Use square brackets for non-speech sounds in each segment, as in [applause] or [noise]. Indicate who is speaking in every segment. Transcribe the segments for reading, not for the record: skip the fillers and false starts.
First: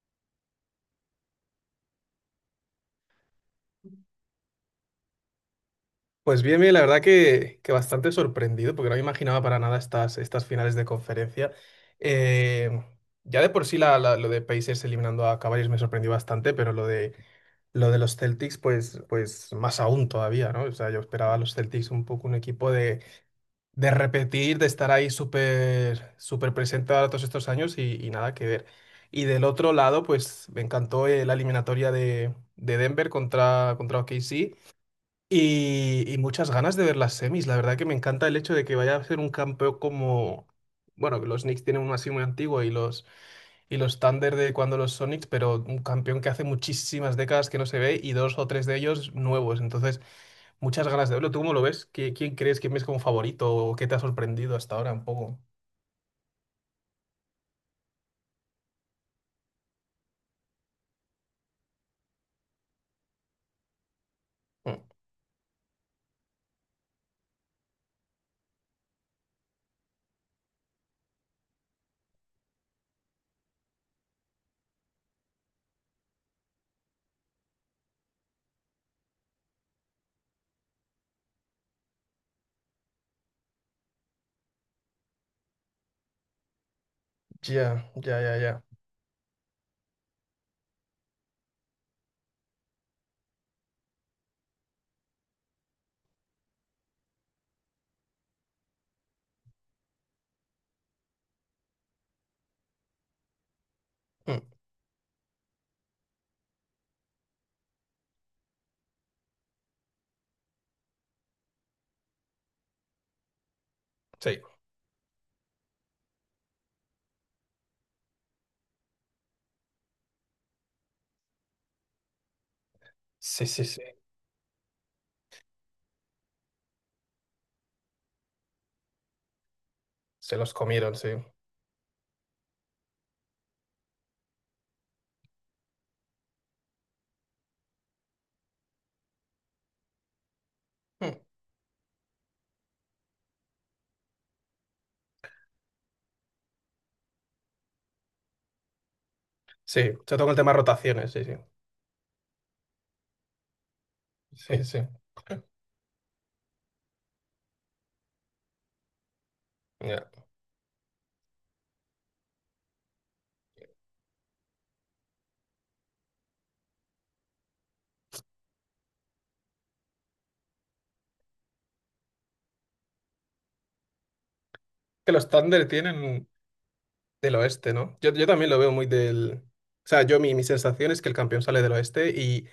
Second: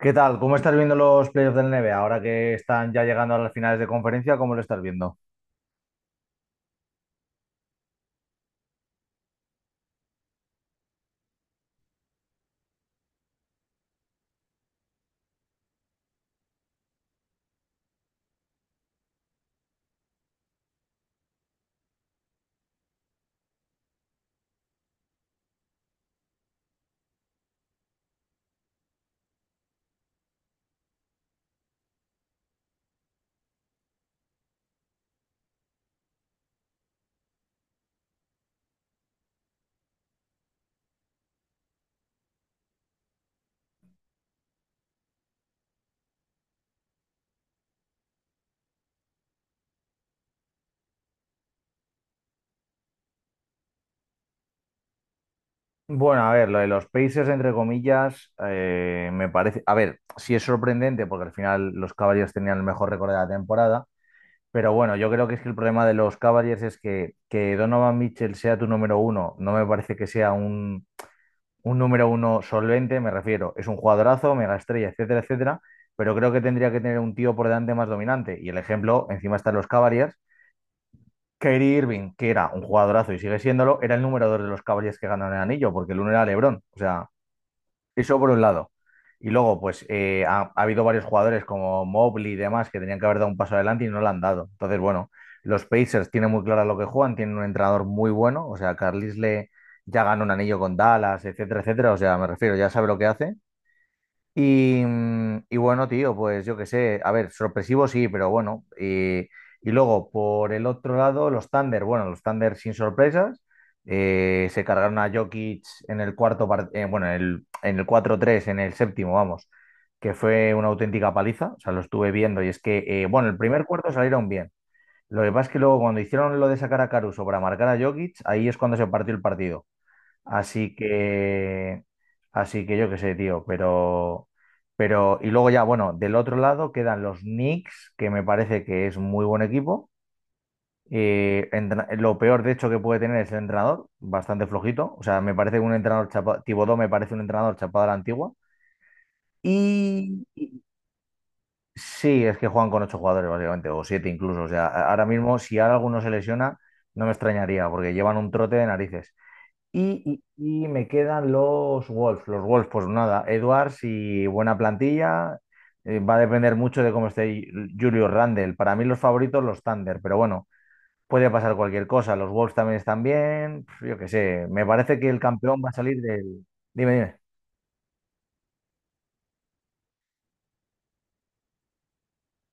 Speaker 1: ¿Qué tal? ¿Cómo estás viendo los playoffs del NBA ahora que están ya llegando a las finales de conferencia? ¿Cómo lo estás viendo?
Speaker 2: Pues bien, bien, la verdad que bastante sorprendido, porque no me imaginaba para nada estas finales de conferencia. Eh, ya de por sí lo de Pacers eliminando a Cavaliers me sorprendió bastante, pero lo de los Celtics, pues más aún todavía, ¿no? O sea, yo esperaba a los Celtics un poco un equipo de repetir, de estar ahí súper súper presente ahora todos estos años y nada que ver. Y del otro lado, pues me encantó la eliminatoria de Denver contra OKC. Y muchas ganas de ver las semis. La verdad que me encanta el hecho de que vaya a ser un campeón. Bueno, que los Knicks tienen uno así muy antiguo y los Thunder de cuando los Sonics, pero un campeón que hace muchísimas décadas que no se ve y dos o tres de ellos nuevos. Entonces, muchas ganas de verlo. ¿Tú cómo lo ves? ¿Quién crees que ves como favorito o qué te ha sorprendido hasta ahora un poco?
Speaker 1: Bueno, a ver, lo de los Pacers, entre comillas, me parece. A ver, sí es sorprendente porque al final los Cavaliers tenían el mejor récord de la temporada, pero
Speaker 2: Mm.
Speaker 1: bueno, yo creo que es que el problema de los Cavaliers es que Donovan Mitchell sea tu número uno. No me parece que sea un, número uno solvente, me refiero. Es un jugadorazo, mega estrella, etcétera, etcétera, pero creo que tendría que tener un tío por delante más dominante. Y el ejemplo, encima, están los Cavaliers. Kyrie Irving, que era un jugadorazo y sigue siéndolo, era el número dos de los Cavaliers que ganaron el anillo, porque el uno era LeBron. O sea,
Speaker 2: Ya,
Speaker 1: eso
Speaker 2: ya,
Speaker 1: por
Speaker 2: ya,
Speaker 1: un
Speaker 2: ya.
Speaker 1: lado. Y luego, pues ha habido varios jugadores como Mobley y demás que tenían que haber dado un paso adelante y no lo han dado. Entonces, bueno, los Pacers tienen muy claro lo que juegan, tienen un entrenador muy bueno. O sea, Carlisle ya ganó un anillo con Dallas, etcétera, etcétera. O sea, me refiero, ya sabe lo que hace.
Speaker 2: Mm.
Speaker 1: Y bueno, tío, pues yo qué sé, a ver, sorpresivo sí, pero bueno. Y luego, por el otro lado, los Thunder. Bueno, los Thunder sin sorpresas,
Speaker 2: Sí,
Speaker 1: se cargaron a Jokic en el cuarto, bueno, en el 4-3 en el séptimo, vamos, que fue una auténtica paliza. O sea, lo estuve viendo y es que, bueno, el
Speaker 2: sí,
Speaker 1: primer
Speaker 2: sí, sí.
Speaker 1: cuarto salieron bien. Lo que pasa es que luego, cuando hicieron lo de sacar a Caruso para marcar a Jokic, ahí es cuando se partió el partido.
Speaker 2: Se los
Speaker 1: Así
Speaker 2: comieron, sí.
Speaker 1: que, así que yo qué sé, tío. Y luego ya, bueno, del otro lado quedan los Knicks, que me parece que es muy buen equipo.
Speaker 2: Mm.
Speaker 1: Lo peor, de hecho, que puede tener es el entrenador, bastante flojito. O sea, me parece un entrenador chapado. Thibodeau me parece un entrenador chapado a la antigua.
Speaker 2: Sí, se
Speaker 1: Y
Speaker 2: toca el tema de
Speaker 1: y-
Speaker 2: rotaciones, sí, sí.
Speaker 1: sí, es que juegan con ocho jugadores, básicamente, o siete incluso. O
Speaker 2: Sí,
Speaker 1: sea,
Speaker 2: sí.
Speaker 1: ahora mismo, si ahora alguno se lesiona, no me extrañaría, porque llevan un trote de narices.
Speaker 2: [laughs]
Speaker 1: Y, y me quedan los Wolves. Los Wolves, pues nada, Edwards y buena plantilla. Va a depender mucho de cómo esté Julius Randle. Para mí los favoritos, los Thunder, pero bueno, puede pasar cualquier cosa. Los Wolves también están bien. Pf, yo qué sé, me parece que
Speaker 2: Que
Speaker 1: el
Speaker 2: los
Speaker 1: campeón
Speaker 2: Thunder
Speaker 1: va a salir
Speaker 2: tienen
Speaker 1: del... Dime, dime.
Speaker 2: del oeste, ¿no? Yo también lo veo muy. O sea, yo mi sensación es que el campeón sale del oeste y,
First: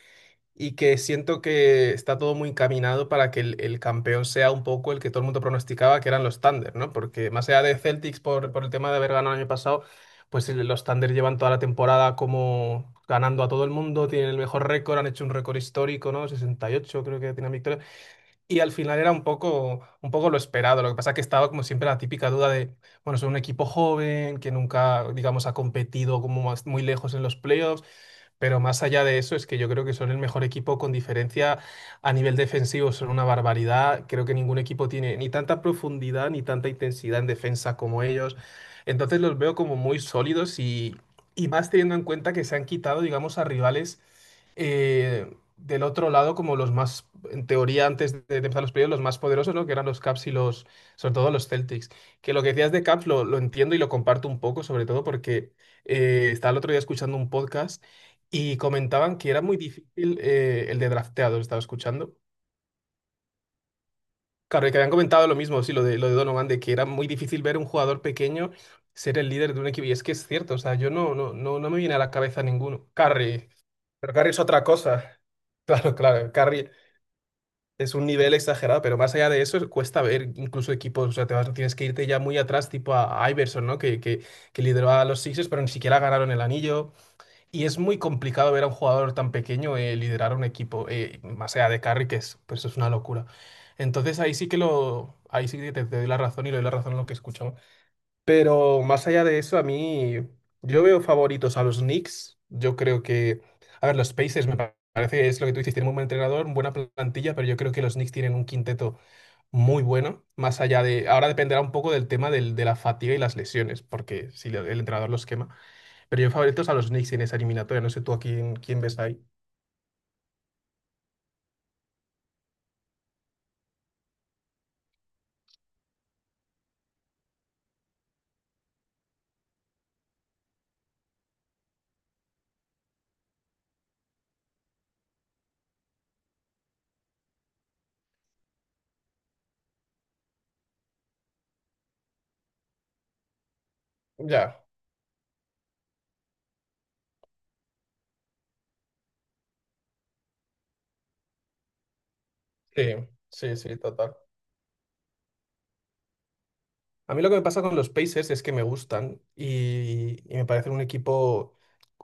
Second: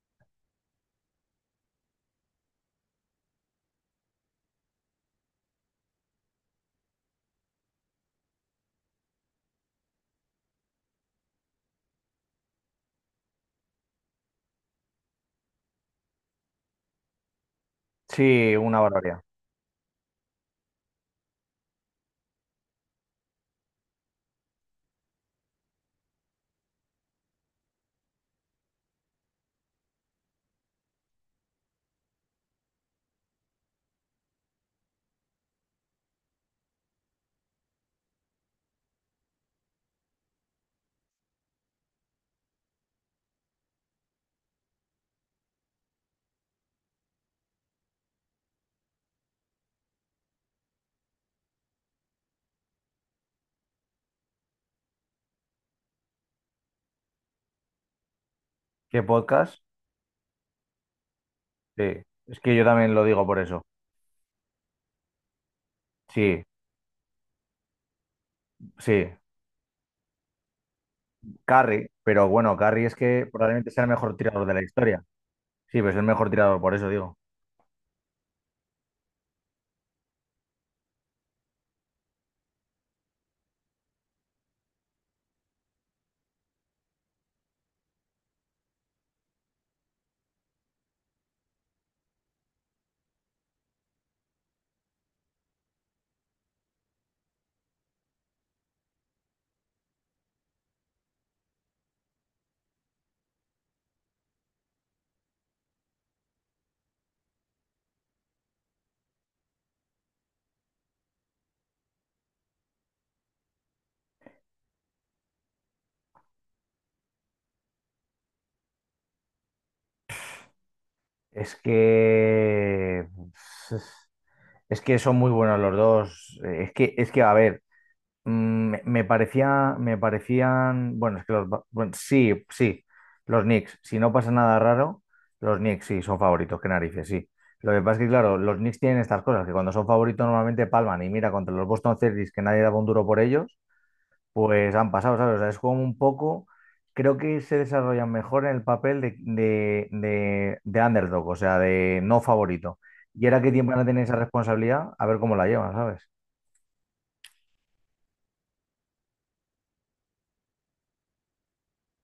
Speaker 2: y que siento que está todo muy encaminado para que el campeón sea un poco el que todo el mundo pronosticaba que eran los Thunder, ¿no? Porque más allá de Celtics por el tema de haber ganado el año pasado, pues los Thunder llevan toda la temporada como ganando a todo el mundo, tienen el mejor récord, han hecho un récord histórico, ¿no? 68 creo que tienen victorias.
Speaker 1: Sí,
Speaker 2: Y al
Speaker 1: una
Speaker 2: final era
Speaker 1: barbaridad.
Speaker 2: un poco lo esperado. Lo que pasa es que estaba como siempre la típica duda de, bueno, son un equipo joven que nunca, digamos, ha competido como muy lejos en los playoffs. Pero más allá de eso, es que yo creo que son el mejor equipo con diferencia a nivel defensivo, son una barbaridad. Creo que ningún equipo tiene ni tanta profundidad ni tanta intensidad en defensa como ellos. Entonces los veo como muy sólidos y más teniendo en cuenta que se han quitado, digamos, a rivales del otro lado como los más, en teoría, antes de empezar los playoffs, los más poderosos, ¿no? Que eran los Caps y sobre todo los Celtics. Que lo que decías de Caps lo entiendo y lo comparto un poco, sobre todo porque estaba el otro día escuchando un podcast y
Speaker 1: ¿Qué
Speaker 2: comentaban que era muy
Speaker 1: podcast?
Speaker 2: difícil el de drafteado, estaba
Speaker 1: Sí,
Speaker 2: escuchando.
Speaker 1: es que yo también lo digo por eso.
Speaker 2: Claro, y que habían comentado lo mismo, sí, lo de
Speaker 1: Sí,
Speaker 2: Donovan, de que era muy difícil ver un jugador pequeño
Speaker 1: sí.
Speaker 2: ser el líder de un equipo. Y es que es cierto, o sea, yo no me
Speaker 1: Curry,
Speaker 2: viene a la
Speaker 1: pero
Speaker 2: cabeza
Speaker 1: bueno, Curry
Speaker 2: ninguno.
Speaker 1: es que
Speaker 2: Curry,
Speaker 1: probablemente sea el
Speaker 2: pero
Speaker 1: mejor
Speaker 2: Curry es
Speaker 1: tirador de la
Speaker 2: otra
Speaker 1: historia.
Speaker 2: cosa. [laughs]
Speaker 1: Sí, pero
Speaker 2: Claro,
Speaker 1: es el mejor
Speaker 2: claro,
Speaker 1: tirador,
Speaker 2: Curry
Speaker 1: por eso digo.
Speaker 2: es un nivel exagerado, pero más allá de eso, cuesta ver incluso equipos, o sea, tienes que irte ya muy atrás, tipo a Iverson, ¿no? Que lideró a los Sixers, pero ni siquiera ganaron el anillo. Y es muy complicado ver a un jugador tan pequeño liderar un equipo, más allá de Carry, que es, pero eso es una locura. Entonces ahí sí que te doy la razón y le doy la razón a lo que escuchamos. Pero más allá de eso, a mí yo veo favoritos a los Knicks. Yo creo que, a ver, los Pacers me parece, es lo que tú dices, tienen un buen entrenador, buena plantilla, pero yo creo que los Knicks tienen un quinteto muy bueno. Más allá ahora dependerá un poco del tema de la fatiga y las lesiones, porque si el entrenador los quema. Pero yo favoritos a los Knicks en esa eliminatoria, no sé tú a quién ves ahí.
Speaker 1: Es que es que son muy buenos los dos. Es que a ver, mm, me parecían, bueno, es que bueno, sí, sí, los Knicks, si no pasa nada raro, los Knicks sí son favoritos, qué narices, sí. Lo que pasa es que, claro, los Knicks tienen estas cosas, que cuando son favoritos normalmente palman, y mira contra los Boston Celtics, que nadie daba un duro por ellos,
Speaker 2: Ya,
Speaker 1: pues han pasado, ¿sabes? O sea, es como un poco, creo que se desarrollan mejor en el papel de, de underdog, o sea, de no favorito.
Speaker 2: sí,
Speaker 1: Y ahora que
Speaker 2: sí,
Speaker 1: tiempo
Speaker 2: sí,
Speaker 1: van a tener esa
Speaker 2: total.
Speaker 1: responsabilidad, a ver cómo la llevan, ¿sabes?
Speaker 2: A mí lo que me pasa con los Pacers es que me gustan y me parecen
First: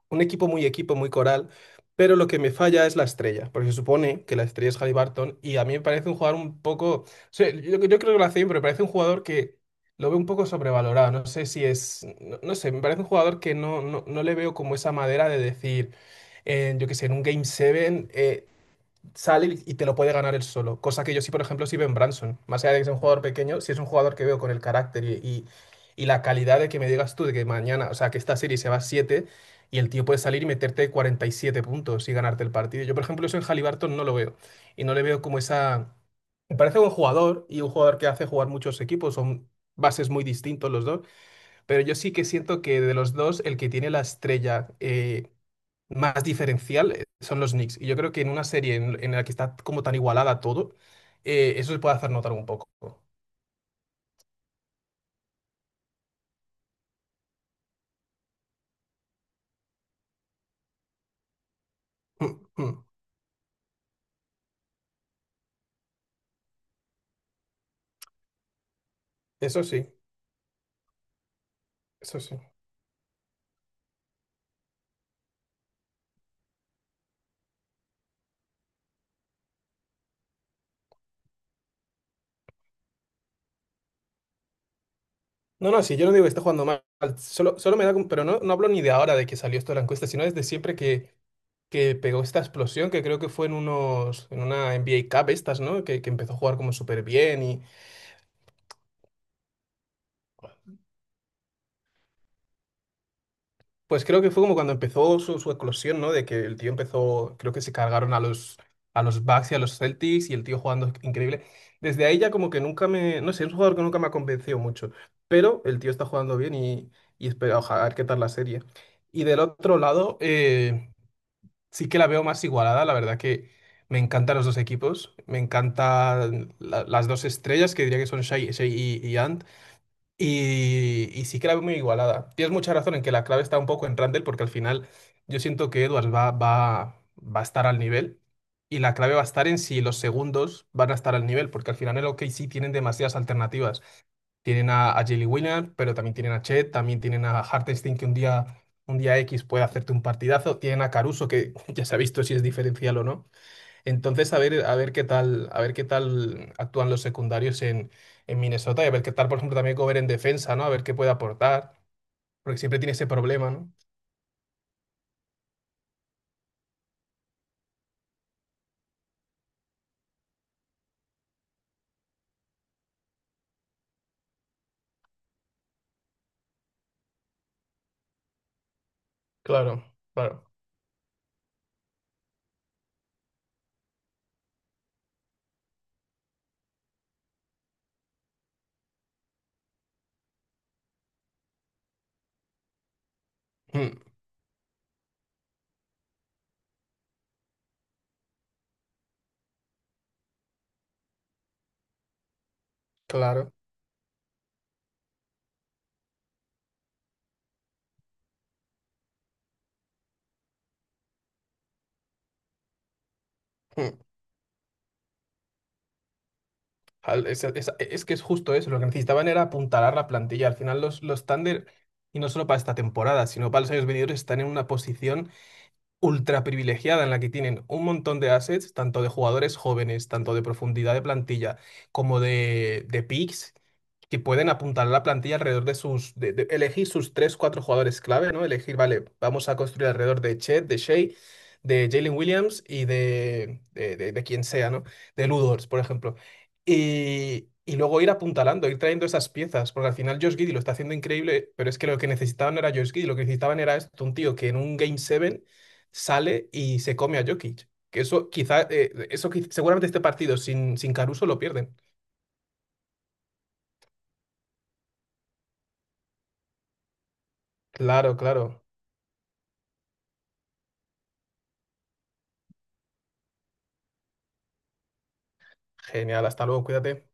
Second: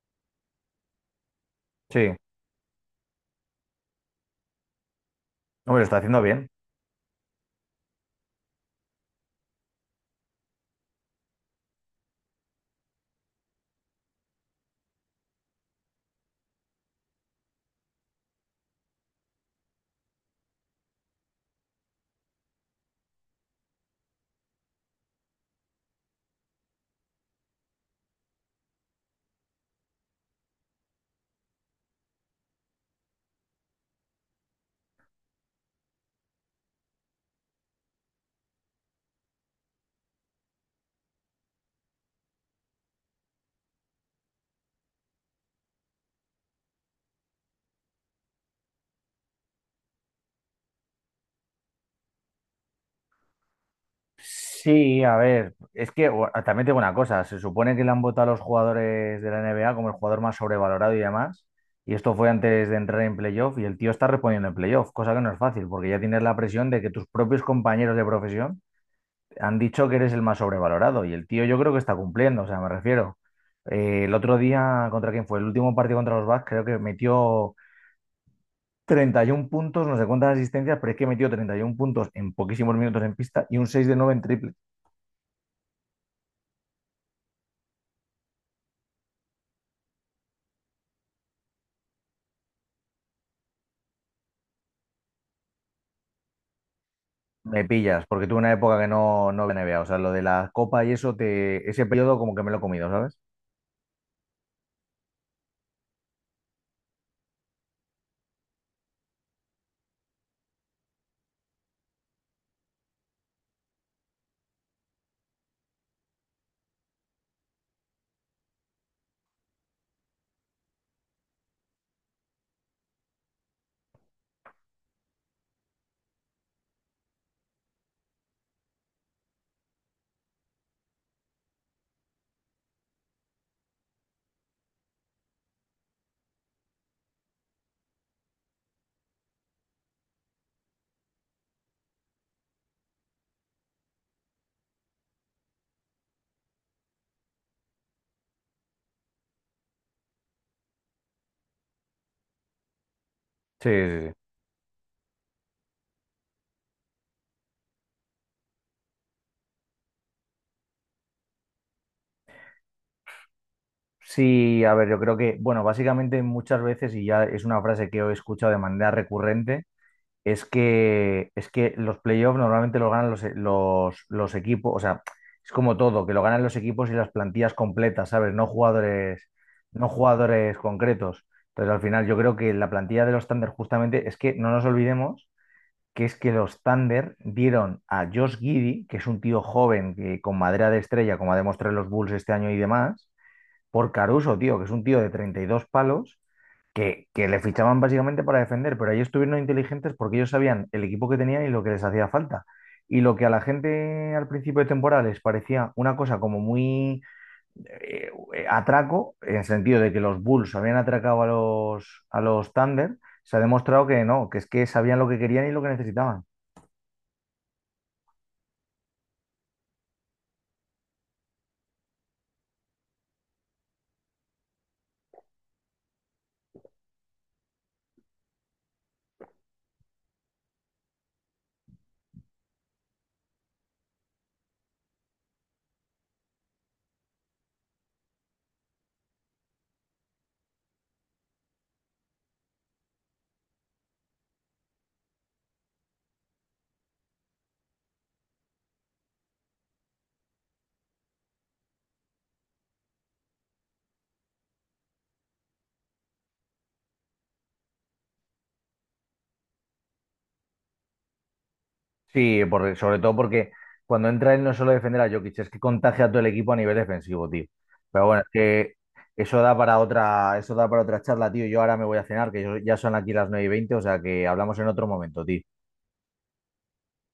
Speaker 2: un equipo, muy coral,
Speaker 1: Sí,
Speaker 2: pero lo que me falla es la estrella, porque se supone que la estrella es Haliburton y a mí
Speaker 1: hombre,
Speaker 2: me
Speaker 1: lo está
Speaker 2: parece un
Speaker 1: haciendo
Speaker 2: jugador
Speaker 1: bien.
Speaker 2: un poco, o sea, yo creo que lo hace bien, pero me parece un jugador que lo veo un poco sobrevalorado, no sé si es, no sé, me parece un jugador que no le veo como esa madera de decir yo qué sé, en un Game 7, sale y te lo puede ganar él solo. Cosa que yo sí, por ejemplo, sí veo en Branson. Más allá de que sea un jugador pequeño, si es un jugador que veo con el carácter y la calidad de que me digas tú de que mañana, o sea, que esta serie se va a 7 y el tío puede salir y meterte 47 puntos y ganarte el partido. Yo, por ejemplo, eso en Haliburton no lo veo. Y no le veo como esa. Me parece un jugador y un jugador que hace jugar muchos equipos. Son bases muy distintos los dos. Pero yo sí que siento que de los dos, el que tiene la estrella más diferencial son los Knicks. Y yo creo que en una serie en la que está como tan igualada todo, eso se puede hacer notar un poco.
Speaker 1: Sí, a ver, es que bueno, también tengo una cosa, se supone que le han votado a los jugadores de la NBA como el jugador más sobrevalorado y demás, y esto fue
Speaker 2: Mm.
Speaker 1: antes de
Speaker 2: Mm.
Speaker 1: entrar en playoff, y el tío está respondiendo en playoff, cosa que no es fácil, porque ya tienes la presión de que tus propios compañeros de profesión han
Speaker 2: Eso sí,
Speaker 1: dicho que eres el más sobrevalorado. Y el tío, yo creo que está
Speaker 2: eso sí.
Speaker 1: cumpliendo, o sea, me refiero. El otro día, ¿contra quién fue? El último partido contra los Bucks, creo que metió 31 puntos, no sé cuántas asistencias, pero es que metió 31 puntos en poquísimos minutos en pista y un 6 de 9 en triple.
Speaker 2: No, no, sí, yo no digo que esté jugando mal. Solo pero no hablo ni de ahora de que salió esto de la encuesta, sino desde siempre que pegó esta explosión, que creo que fue en una NBA Cup estas, ¿no? Que empezó a jugar como súper bien.
Speaker 1: Me pillas, porque tuve una época que no veía NBA. O sea, lo de la copa y eso, ese periodo como que me lo he comido, ¿sabes?
Speaker 2: Pues creo que fue como cuando empezó su eclosión, ¿no? De que el tío empezó, creo que se cargaron a los Bucks y a los Celtics y el tío jugando increíble. Desde ahí ya como que nunca me, no sé, es un jugador que nunca me ha convencido mucho, pero el tío está jugando bien y espera, ojalá, a ver qué tal la serie. Y del otro lado, sí que la veo más igualada, la verdad que me encantan los dos equipos, me encantan las dos estrellas, que diría que son Shai y, Ant y sí que la veo muy igualada. Tienes mucha razón en que la clave está un poco en Randle, porque al final yo siento que Edwards va a estar al nivel. Y la clave va a estar en si los segundos van a estar al nivel, porque al final en el OKC tienen demasiadas alternativas. Tienen a Jalen Williams, pero también tienen a Chet, también tienen a Hartenstein, que un día X puede hacerte un partidazo. Tienen a Caruso, que [laughs] ya se ha visto si es diferencial o no.
Speaker 1: Sí, sí, sí.
Speaker 2: Entonces, a ver, a ver qué tal actúan los secundarios en Minnesota y a ver qué tal, por ejemplo, también Cover en defensa, ¿no? A ver qué puede aportar, porque siempre tiene ese problema, ¿no?
Speaker 1: Sí, a ver, yo creo que, bueno, básicamente muchas veces, y ya es una frase que he escuchado de manera recurrente. Es que los playoffs normalmente los ganan los equipos, o sea, es como todo, que lo ganan los equipos y las plantillas completas, ¿sabes? No jugadores,
Speaker 2: Claro,
Speaker 1: no
Speaker 2: claro,
Speaker 1: jugadores concretos. Entonces, al final, yo creo que la plantilla de los Thunder, justamente, es que no nos olvidemos que es que los Thunder dieron a Josh Giddey, que es un tío joven, que, con madera de estrella, como ha demostrado en los Bulls este año y demás, por
Speaker 2: mm,
Speaker 1: Caruso, tío, que es un tío de 32 palos, que le fichaban básicamente para defender, pero ellos estuvieron inteligentes porque ellos sabían el equipo que tenían y lo que les hacía falta. Y lo que a la
Speaker 2: claro.
Speaker 1: gente al principio de temporada les parecía una cosa como muy atraco, en el sentido de que los Bulls habían atracado a los Thunder, se ha demostrado
Speaker 2: Mm.
Speaker 1: que no, que es que sabían lo que querían y lo que necesitaban.
Speaker 2: Es que es justo eso, lo que necesitaban era apuntalar la plantilla. Al final los Thunder, y no solo para esta temporada, sino para los años venideros, están en una posición ultra privilegiada en la que tienen un montón de assets, tanto de jugadores jóvenes, tanto de profundidad de plantilla, como de picks, que pueden apuntar la plantilla alrededor de de elegir sus tres, cuatro jugadores clave, ¿no? Elegir, vale, vamos a construir alrededor de Chet, de Shea, de Jalen Williams y de quien sea, ¿no? De Ludors, por ejemplo. Y luego ir apuntalando, ir trayendo esas piezas, porque al final Josh Giddey lo está haciendo increíble, pero es que lo que necesitaban no era Josh Giddey, lo que necesitaban era esto, un tío que en un Game 7 sale y se come a Jokic. Que eso quizá, seguramente este partido sin Caruso lo pierden.
Speaker 1: Sí, sobre todo porque cuando entra él no es solo defender a Jokic, es que contagia a todo el equipo a nivel defensivo, tío. Pero
Speaker 2: Claro,
Speaker 1: bueno, es
Speaker 2: claro.
Speaker 1: que eso da para otra charla, tío. Yo ahora me voy a cenar, que ya son aquí las 9:20, o sea que hablamos en otro momento, tío.
Speaker 2: Genial, hasta luego, cuídate.